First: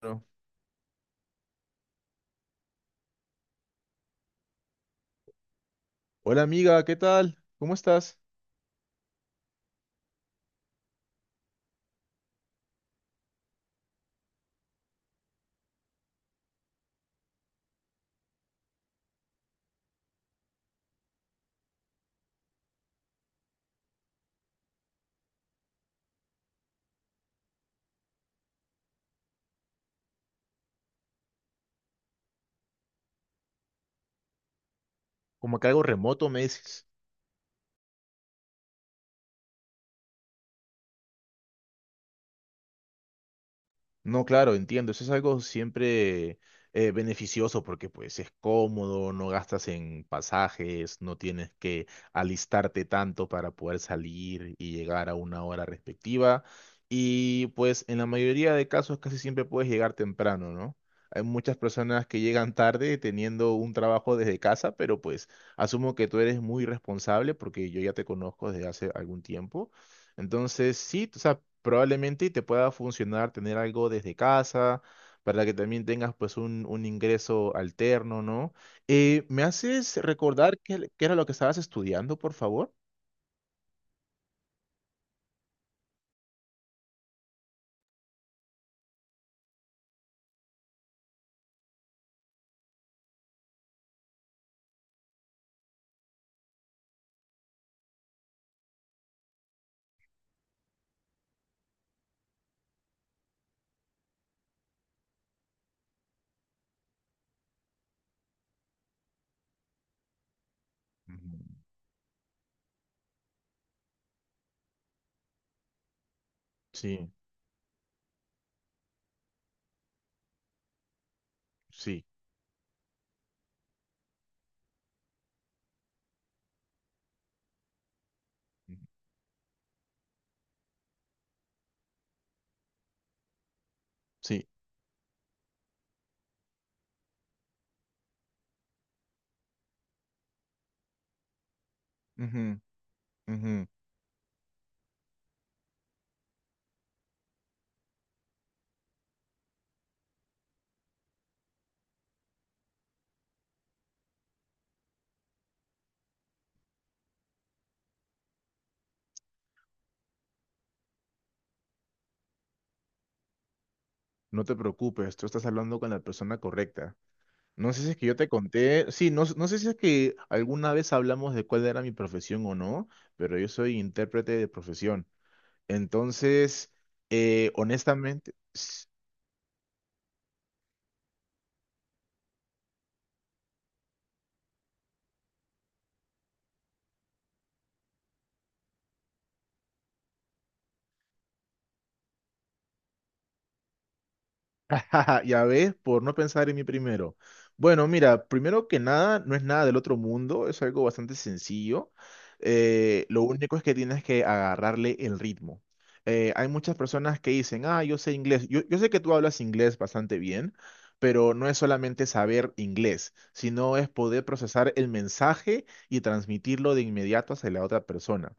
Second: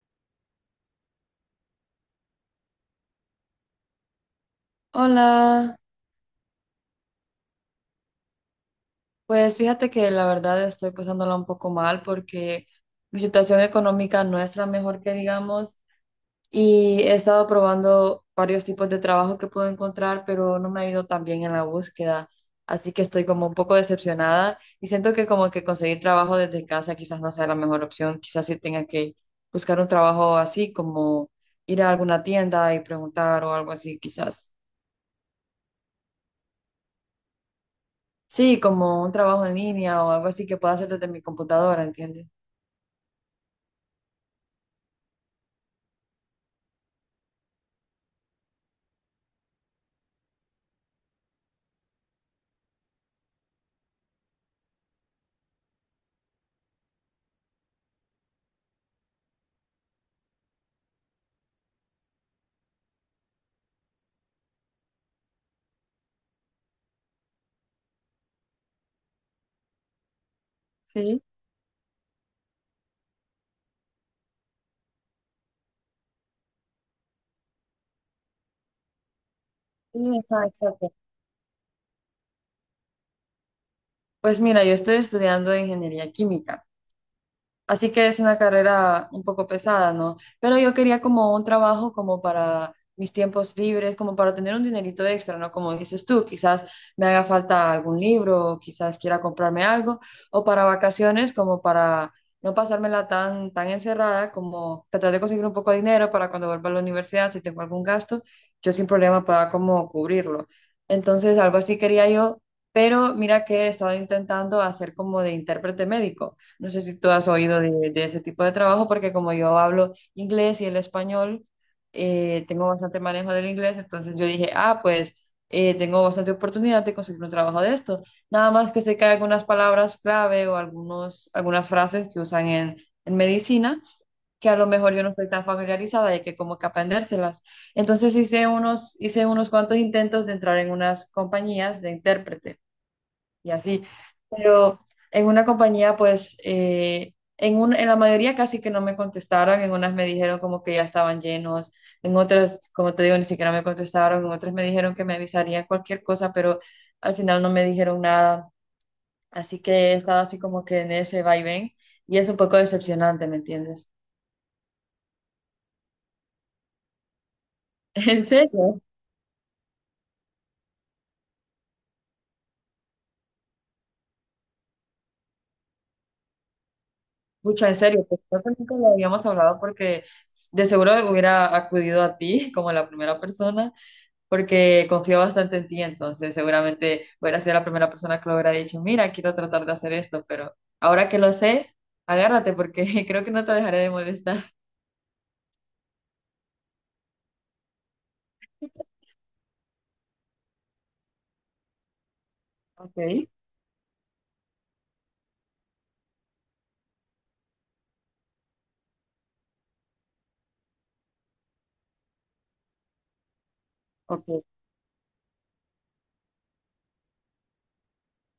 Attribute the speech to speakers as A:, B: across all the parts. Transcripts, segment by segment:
A: Bueno.
B: Hola,
A: Hola, amiga, ¿qué tal? ¿Cómo estás?
B: pues fíjate que la verdad estoy pasándola un poco mal porque mi situación económica no es la mejor que digamos y he estado probando varios tipos de trabajo que puedo encontrar, pero no me ha ido tan bien en la búsqueda, así que estoy como un poco decepcionada y siento que como que conseguir trabajo desde casa quizás no sea la mejor opción, quizás sí tenga que buscar un trabajo así como ir a alguna tienda y preguntar o algo así, quizás.
A: Como que algo remoto me dices.
B: Sí, como un trabajo en línea o algo así que pueda hacer desde mi computadora, ¿entiendes?
A: No, claro, entiendo. Eso es algo siempre beneficioso porque pues es cómodo, no gastas en pasajes, no tienes que alistarte tanto para poder salir y llegar a una hora respectiva. Y pues en la mayoría de casos casi siempre puedes llegar temprano, ¿no? Hay muchas personas que llegan tarde teniendo un trabajo desde casa, pero pues asumo que tú eres muy responsable porque yo ya te conozco desde hace algún tiempo. Entonces, sí, o
B: Sí,
A: sea, probablemente te pueda funcionar tener algo desde casa para que también tengas pues un ingreso alterno, ¿no? ¿Me haces
B: sí,
A: recordar qué,
B: exacto.
A: qué era lo que estabas estudiando, por favor?
B: Pues mira, yo estoy estudiando ingeniería química. Así que es una carrera un poco pesada, ¿no? Pero yo quería como un trabajo como para mis tiempos libres, como para tener un dinerito extra, ¿no? Como dices tú, quizás me haga falta algún libro, quizás quiera comprarme algo, o para vacaciones, como para no pasármela tan, tan encerrada, como tratar de conseguir un poco de dinero para cuando vuelva a la universidad, si tengo algún gasto, yo sin problema pueda como cubrirlo.
A: Ujú.
B: Entonces, algo así quería yo, pero mira que he estado intentando hacer como de intérprete médico. No sé si
A: Sí,
B: tú has oído de ese tipo de trabajo, porque como yo hablo inglés y el español,
A: sí,
B: tengo bastante manejo del inglés, entonces yo dije, ah, pues tengo bastante oportunidad de conseguir un trabajo de esto. Nada más que sé que hay algunas palabras clave o algunas frases que usan en medicina,
A: sí.
B: que a lo mejor yo no estoy tan familiarizada y que como que aprendérselas. Entonces hice unos cuantos intentos de entrar en unas compañías de
A: Ujú,
B: intérprete y
A: ujú.
B: así. Pero en una compañía, pues, en la mayoría casi que no me contestaron, en unas me dijeron como que ya estaban llenos, en otras, como te digo, ni siquiera me contestaron, en otras me dijeron que me avisarían cualquier cosa, pero al final no me dijeron nada. Así que he estado así como que en ese vaivén y es un poco decepcionante, ¿me entiendes?
A: No te preocupes, tú estás hablando con la persona correcta. No sé si es que yo
B: En
A: te
B: serio,
A: conté, sí, no, no sé si es que alguna vez hablamos de cuál era mi profesión o no, pero yo soy intérprete de profesión. Entonces,
B: mucho en serio, pues
A: honestamente,
B: creo que nunca lo habíamos hablado porque de seguro hubiera acudido a ti como la primera persona porque confío bastante en ti, entonces seguramente hubiera sido la primera persona que lo hubiera dicho, mira, quiero tratar de hacer esto, pero ahora que lo sé, agárrate porque creo que no te dejaré de molestar.
A: Ya ves, por no pensar en mí primero. Bueno, mira, primero que nada, no es nada del otro mundo, es algo bastante sencillo.
B: Ok,
A: Lo único es que tienes que agarrarle el ritmo. Hay muchas personas que dicen: ah, yo sé inglés. Yo sé que tú hablas inglés bastante bien, pero no es solamente saber inglés, sino es poder
B: ok,
A: procesar el mensaje y transmitirlo de inmediato hacia la otra persona.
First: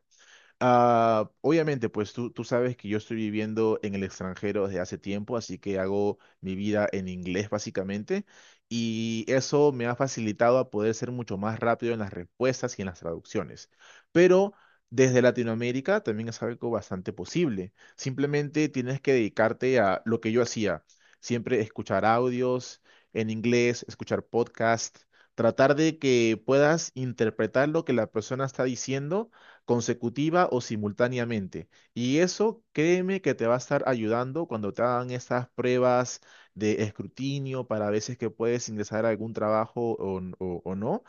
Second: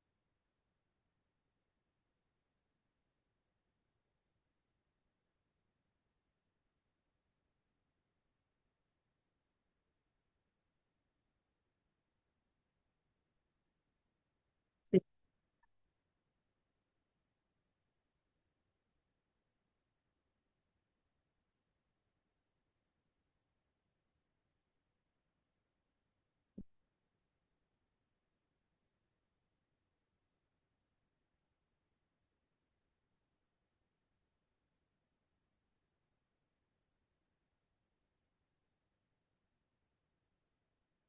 A: Ah, obviamente, pues tú sabes que yo estoy viviendo en el extranjero desde hace tiempo, así que hago mi vida en inglés básicamente, y eso me ha facilitado a poder ser mucho más rápido en las respuestas y en las traducciones. Pero desde Latinoamérica también es algo bastante posible. Simplemente tienes que dedicarte a lo que yo hacía: siempre escuchar audios en inglés, escuchar podcasts, tratar de que puedas interpretar lo que la persona está diciendo consecutiva o simultáneamente. Y eso, créeme que te va a estar ayudando cuando te hagan estas pruebas de escrutinio para veces que puedes ingresar a algún trabajo o o no.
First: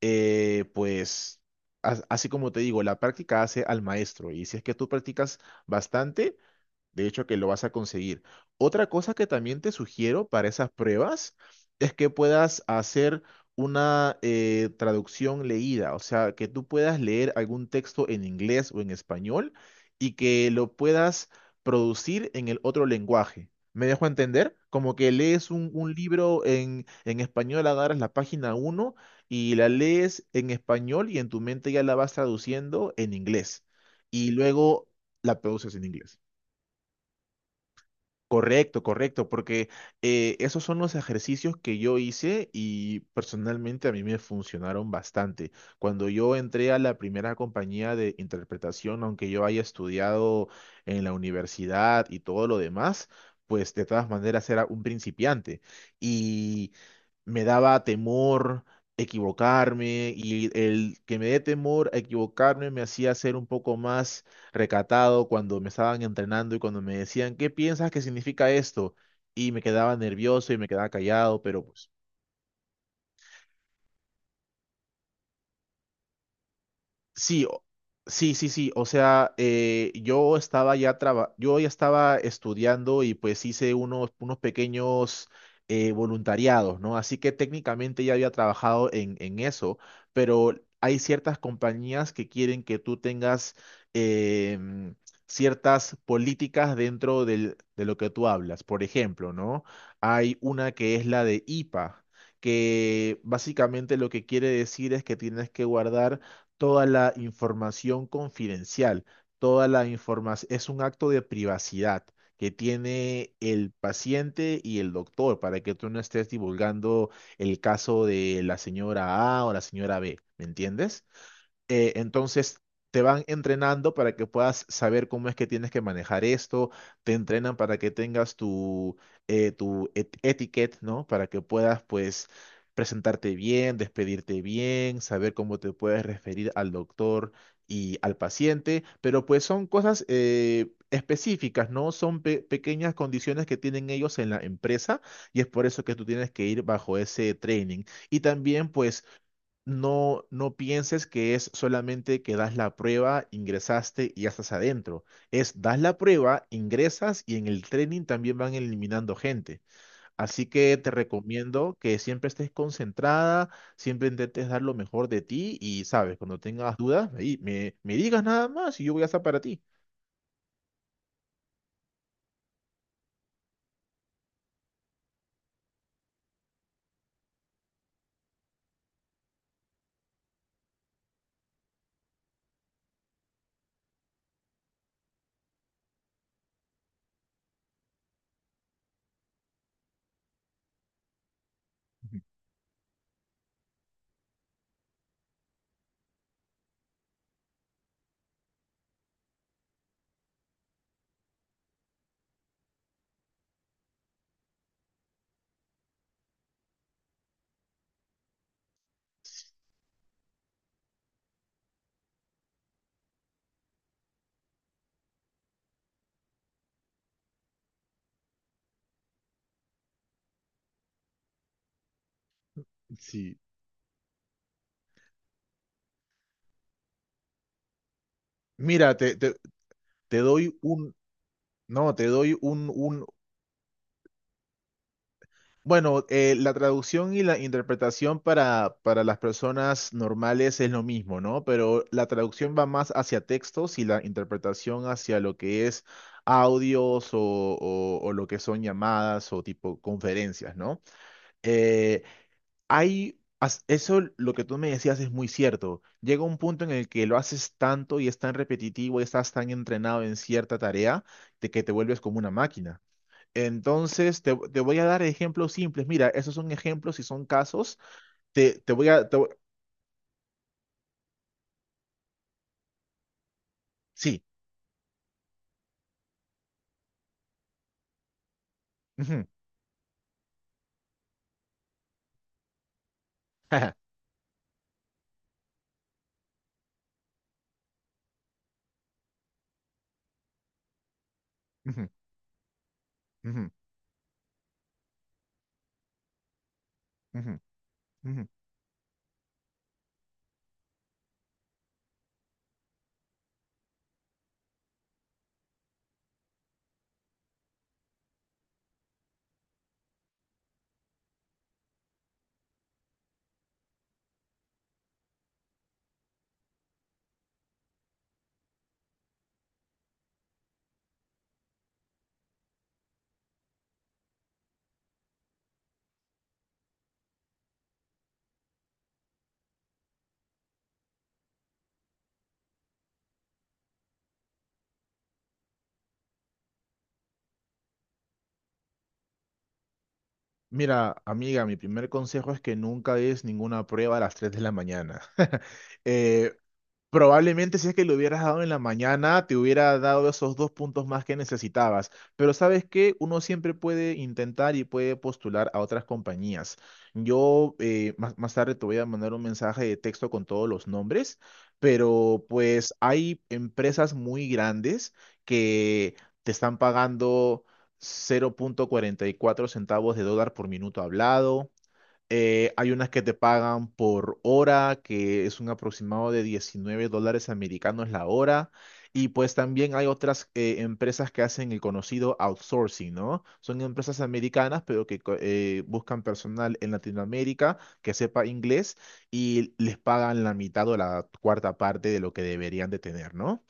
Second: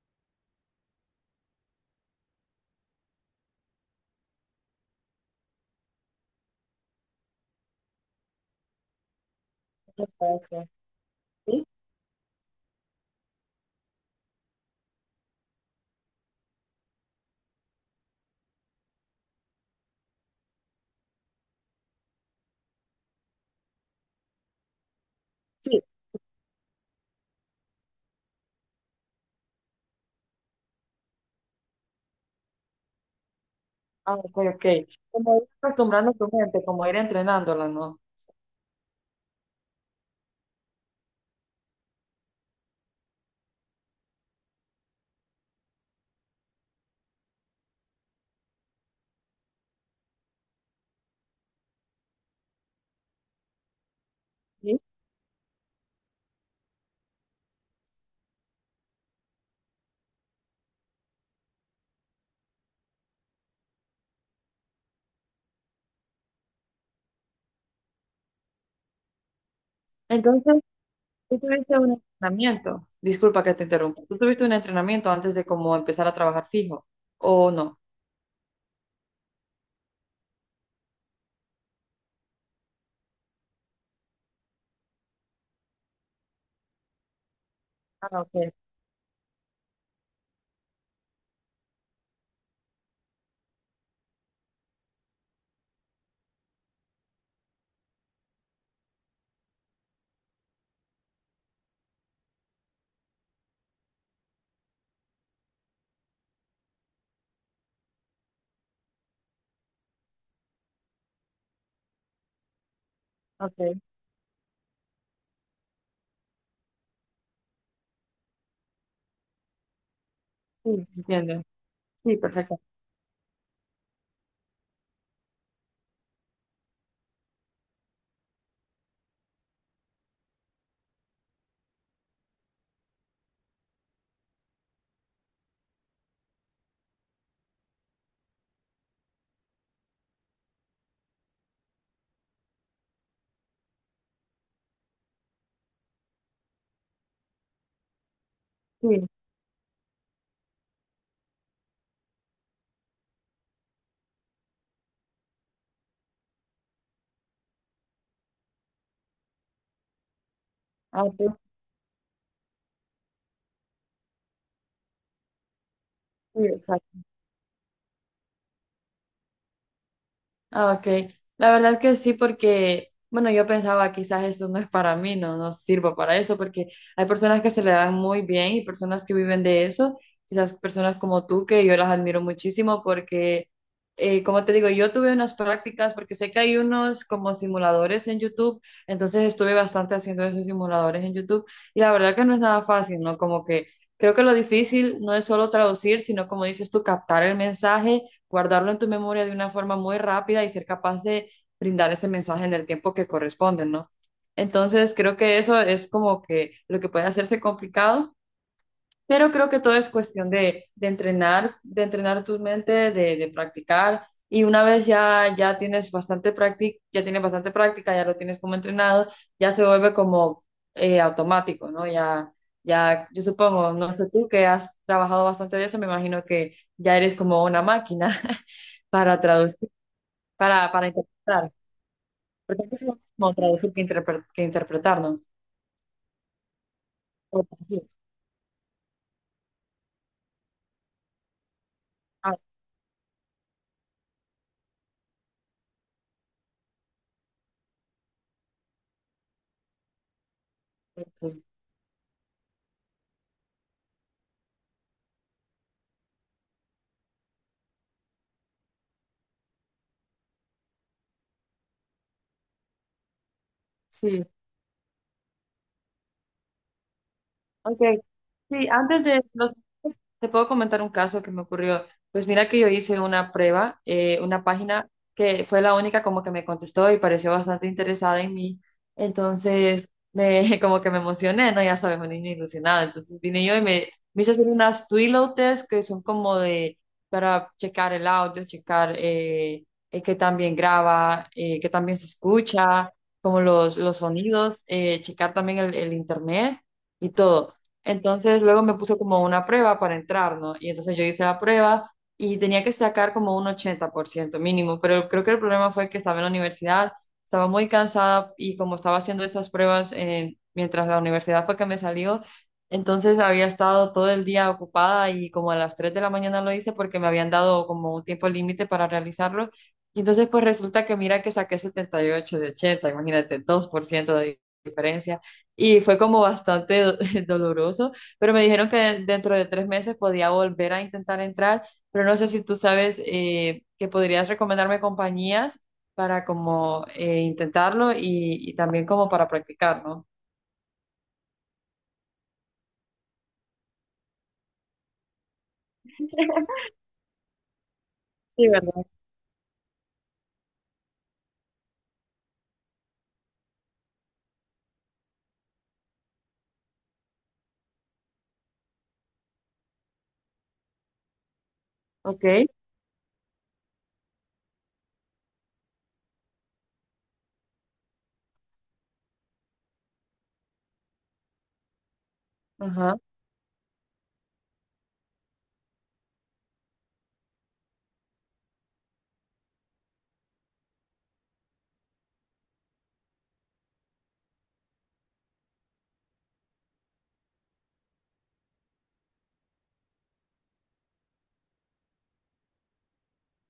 A: Pues, así como te digo, la práctica hace al maestro. Y si es que tú practicas bastante, de hecho, que lo vas a conseguir. Otra cosa que también te sugiero
B: puede
A: para
B: ser.
A: esas pruebas
B: Sí,
A: es que puedas hacer una traducción leída, o sea, que tú puedas leer algún texto en inglés o en español y que lo puedas producir en el otro lenguaje. ¿Me dejo entender? Como que lees un,
B: sí,
A: un libro en español, agarras la página uno y la lees en español y en tu mente ya la vas traduciendo en inglés.
B: ah,
A: Y
B: ok, ok.
A: luego
B: Como
A: la
B: ir
A: produces en
B: acostumbrando
A: inglés.
B: tu mente, como ir entrenándola, ¿no?
A: Correcto, correcto, porque esos son los ejercicios que yo hice y personalmente a mí me funcionaron bastante. Cuando yo entré a la primera compañía de interpretación, aunque yo haya estudiado en la universidad y todo lo demás, pues de todas maneras era
B: Sí.
A: un principiante y me daba temor equivocarme, y el que me dé temor a equivocarme me hacía ser un poco más recatado cuando me estaban entrenando y cuando me decían: ¿qué piensas que significa esto? Y me quedaba nervioso y
B: Entonces,
A: me quedaba
B: tú
A: callado, pero
B: tuviste
A: pues
B: un entrenamiento. Disculpa que te interrumpa. ¿Tú tuviste un entrenamiento antes de como empezar a trabajar fijo
A: sí,
B: o no?
A: sí, sí, sí. O sea, yo ya estaba estudiando y pues hice unos pequeños voluntariados, ¿no? Así que técnicamente ya
B: Ah,
A: había
B: ok,
A: trabajado en eso, pero hay ciertas compañías que quieren que tú tengas em, ciertas políticas dentro de lo que tú hablas. Por ejemplo, ¿no? Hay una que es la de IPA, que básicamente lo que quiere decir es que tienes que guardar toda la información confidencial, toda la información; es un acto de privacidad que tiene el
B: ok,
A: paciente y el doctor para que tú no estés divulgando el caso de la señora A o la señora B, ¿me
B: sí,
A: entiendes?
B: entiendo,
A: Eh,
B: sí,
A: entonces
B: perfecto,
A: te van entrenando para que puedas saber cómo es que tienes que manejar esto, te entrenan para que tengas tu etiquette, ¿no? Para que puedas, pues, presentarte bien, despedirte bien, saber cómo te puedes referir al doctor y al paciente, pero pues son cosas específicas, ¿no? Son pequeñas condiciones que tienen ellos en la empresa, y es por eso que tú tienes que ir bajo ese training. Y también, pues,
B: sí,
A: no pienses que es solamente que das la prueba, ingresaste y ya estás adentro. Es das la prueba, ingresas, y en el training también van eliminando gente. Así que te recomiendo que siempre estés concentrada, siempre intentes dar lo mejor de ti y, sabes, cuando
B: sí,
A: tengas
B: exacto.
A: dudas, ahí me digas nada más y yo voy a estar para ti.
B: Ah, ok. La verdad que sí, porque, bueno, yo pensaba quizás esto no es para mí, no, no sirvo para esto, porque hay personas que se le dan muy bien y personas que viven de eso, quizás personas como tú, que yo las admiro muchísimo porque, como te digo, yo tuve unas prácticas, porque sé que hay unos como simuladores en YouTube, entonces estuve bastante haciendo esos simuladores en YouTube y la verdad que no es nada fácil, ¿no? Como que creo que lo difícil no es solo traducir, sino como dices tú, captar el mensaje, guardarlo en tu memoria de una forma muy rápida y ser capaz de brindar ese mensaje en el tiempo que corresponde, ¿no? Entonces, creo que eso es como que lo que puede hacerse complicado, pero creo que todo es cuestión de, entrenar, de entrenar tu mente, de, practicar. Y una vez ya tienes bastante práctica, ya tienes bastante práctica, ya lo tienes como entrenado, ya se vuelve como automático, ¿no? Ya, ya, yo
A: Sí.
B: supongo, no sé tú que has trabajado bastante de eso, me imagino que ya eres como una máquina.
A: Mira, te,
B: Para
A: te,
B: traducir,
A: te doy
B: para
A: un,
B: interpretar.
A: no, te doy
B: Porque
A: un,
B: es lo
A: un,
B: mismo traducir que, que interpretar, ¿no?
A: Bueno, la traducción y la
B: O traducir.
A: interpretación para las personas normales es lo mismo, ¿no? Pero la
B: Ah,
A: traducción va más hacia textos y la interpretación hacia lo que es audios o lo que son llamadas o tipo conferencias, ¿no?
B: ok, sí.
A: Eh, Eso lo que tú me decías es muy cierto. Llega un punto en el que lo haces tanto y es tan repetitivo y estás tan entrenado en cierta tarea, de que te vuelves como una máquina. Entonces,
B: Sí,
A: te voy a dar ejemplos simples. Mira, esos son ejemplos y son casos.
B: ok,
A: Te,
B: sí,
A: te voy
B: antes
A: a... te
B: de
A: voy-
B: los... Te puedo comentar un caso que me ocurrió. Pues mira que yo hice una prueba,
A: Sí.
B: una página que fue la única como que me contestó y pareció bastante interesada en mí.
A: Ujú.
B: Entonces, como que me emocioné, ¿no? Ya sabes, un niño ilusionado. Entonces vine yo y me hice hacer unas Twilio test que son como de, para checar el audio, checar qué tan bien graba, qué tan
A: Ujú,
B: bien se escucha, como
A: ujú,
B: los sonidos, checar también el internet y
A: ujú,
B: todo.
A: ujú.
B: Entonces luego me puso como una prueba para entrar, ¿no? Y entonces yo hice la prueba y tenía que sacar como un 80% mínimo, pero creo que el problema fue que estaba en la universidad, estaba muy cansada y como estaba haciendo esas pruebas mientras la universidad fue que me salió, entonces había estado todo el día ocupada y como a las 3 de la mañana lo hice porque me habían dado como un tiempo límite para realizarlo. Y entonces pues resulta que mira que saqué 78 de 80, imagínate, 2% de diferencia y fue como bastante doloroso, pero me dijeron que dentro de 3 meses podía volver a intentar entrar, pero no sé si tú sabes que podrías recomendarme compañías para como intentarlo y, también como para practicar, ¿no?
A: Mira, amiga, mi primer consejo es que nunca des ninguna prueba a las 3 de la mañana. Eh, Probablemente si es que lo hubieras dado
B: Sí,
A: en la
B: ¿verdad?
A: mañana, te hubiera dado esos dos puntos más que necesitabas. Pero sabes que uno siempre puede intentar y puede postular a otras compañías. Yo, más tarde te voy a mandar un mensaje de texto con todos los nombres, pero
B: Ok.
A: pues hay empresas muy grandes que te están pagando 0.44 centavos de dólar por minuto hablado. Hay unas
B: Ajá.
A: que te pagan por hora, que es un aproximado de 19 dólares americanos la hora. Y pues también hay otras empresas que hacen el conocido outsourcing, ¿no? Son empresas americanas, pero que buscan personal en Latinoamérica que sepa inglés, y les pagan la mitad o la cuarta parte de lo que deberían de tener, ¿no?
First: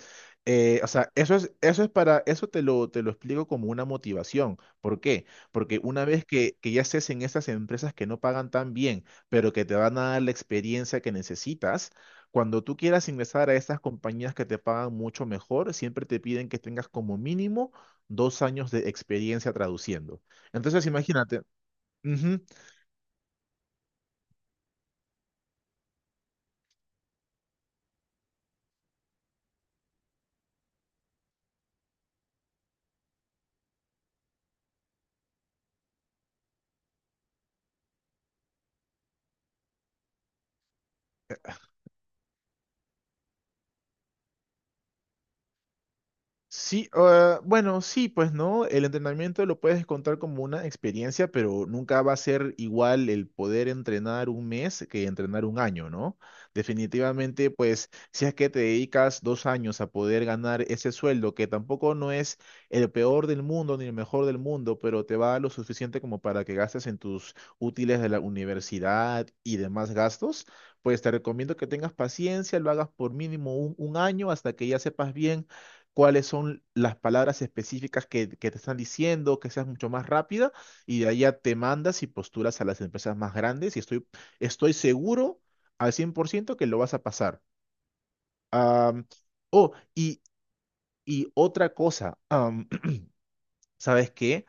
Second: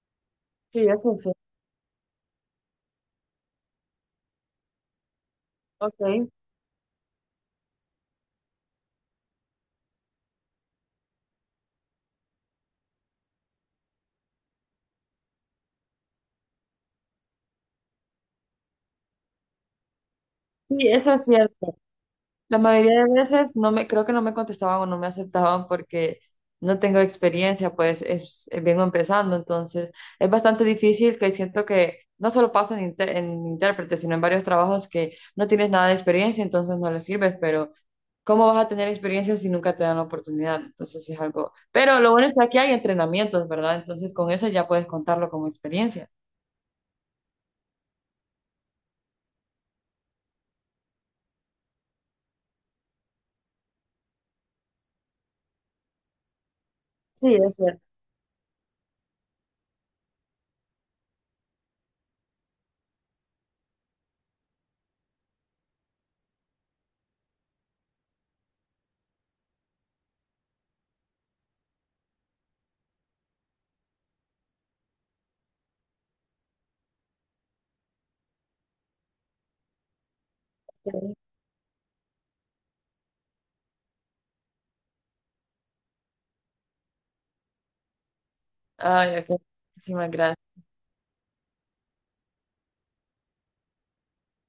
A: Eh,
B: Sí,
A: o sea,
B: eso sí.
A: eso es para, eso te lo explico como una motivación. ¿Por qué? Porque una vez
B: Ok.
A: que ya estés en esas empresas que no pagan tan bien, pero que te van a dar la experiencia que necesitas, cuando tú quieras ingresar a estas compañías que te pagan mucho mejor, siempre te piden que tengas como mínimo 2 años de experiencia traduciendo. Entonces,
B: Sí, eso es
A: imagínate,
B: cierto.
A: ujú.
B: La mayoría de veces no me, creo que no me contestaban o no me aceptaban porque no tengo experiencia, pues es, vengo empezando, entonces es bastante difícil que siento que no solo pasa en intérprete, sino en varios trabajos que no tienes nada de experiencia, entonces no les sirves, pero ¿cómo vas a tener experiencia si nunca te dan la oportunidad? Entonces es algo, pero lo bueno es que aquí hay entrenamientos, ¿verdad? Entonces con eso ya puedes contarlo como experiencia.
A: Sí, ah, bueno, sí, pues no, el entrenamiento lo puedes contar como una experiencia, pero nunca va a ser igual el poder entrenar un mes que entrenar un año, ¿no?
B: Sí,
A: Definitivamente,
B: es cierto.
A: pues si es que te dedicas 2 años a poder ganar ese sueldo, que tampoco no es el peor del mundo ni el mejor del mundo, pero te va lo suficiente como para que gastes en tus útiles de la universidad y demás gastos, pues te recomiendo que tengas paciencia, lo hagas por mínimo un año hasta que ya sepas bien cuáles son las palabras específicas que te están diciendo, que seas mucho más rápida, y de ahí ya te mandas y postulas a las empresas más grandes, y estoy seguro al 100% que lo vas a pasar. Am,
B: Ay, ok.
A: oh,
B: Muchísimas
A: y,
B: gracias.
A: y otra cosa, ¿sabes qué?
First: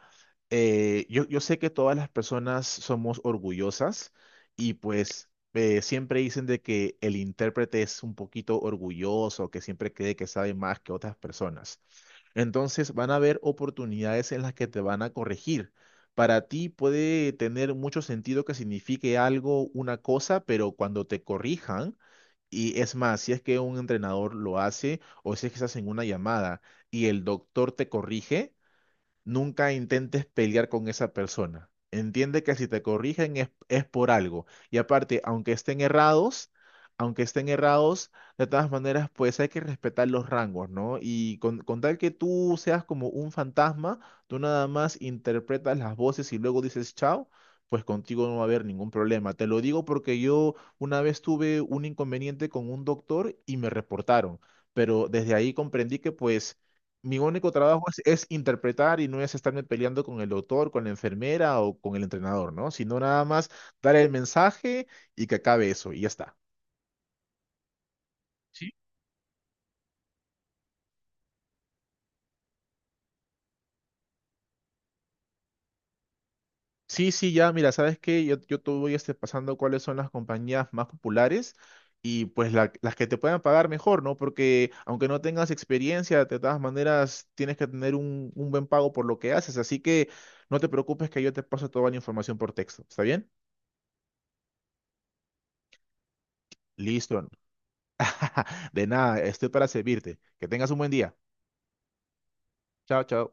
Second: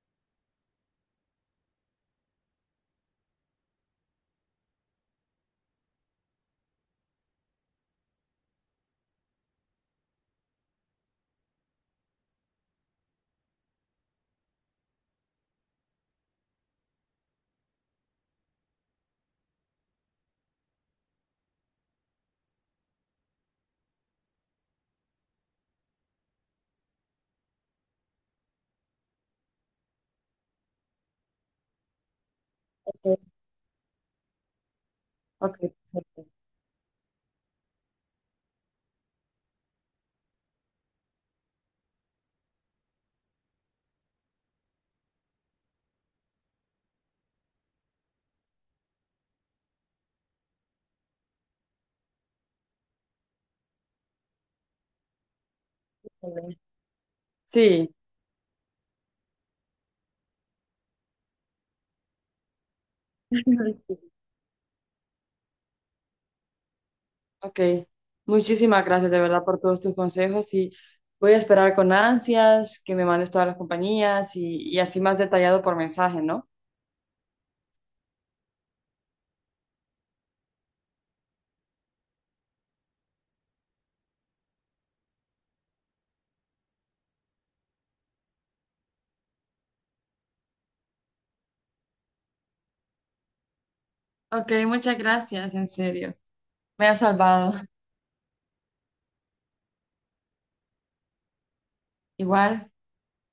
A: Yo sé que todas las personas somos orgullosas y pues siempre dicen de que el intérprete es un poquito orgulloso, que siempre cree que sabe más que otras personas. Entonces van a haber oportunidades en las que te van a corregir. Para ti puede tener mucho sentido que signifique algo, una cosa, pero cuando te corrijan, y es más, si es que un entrenador lo hace o si es que estás en una llamada y el doctor te corrige, nunca intentes pelear con esa persona. Entiende que si te corrigen es por algo. Y aparte,
B: Ok, perfecto.
A: aunque estén errados, de todas maneras, pues hay que respetar los rangos, ¿no? Y con tal que tú seas como un fantasma, tú nada más interpretas las voces y luego dices chao, pues contigo no va a haber ningún problema. Te lo digo porque yo una vez tuve un inconveniente con un doctor y me reportaron, pero desde ahí comprendí que
B: Está
A: pues
B: bien.
A: mi único trabajo
B: Sí.
A: es interpretar, y no es estarme peleando con el doctor, con la enfermera o con el entrenador, ¿no?, sino nada más dar el mensaje y que acabe eso y ya está.
B: Ok,
A: Sí,
B: muchísimas gracias de verdad por todos tus consejos y voy a esperar con ansias que me mandes todas las compañías y, así más detallado por mensaje, ¿no?
A: sí, sí, ya, mira, ¿sabes qué? Yo te voy pasando cuáles son las compañías más populares y pues las que te puedan pagar mejor, ¿no? Porque aunque no tengas experiencia, de todas maneras tienes que tener un buen pago por lo que haces, así que no te preocupes que yo te paso toda la información por texto, ¿está bien?
B: Ok, muchas gracias, en serio. Me has
A: Listo.
B: salvado.
A: De nada, estoy para servirte. Que tengas un buen día.
B: Igual.
A: Chao, chao.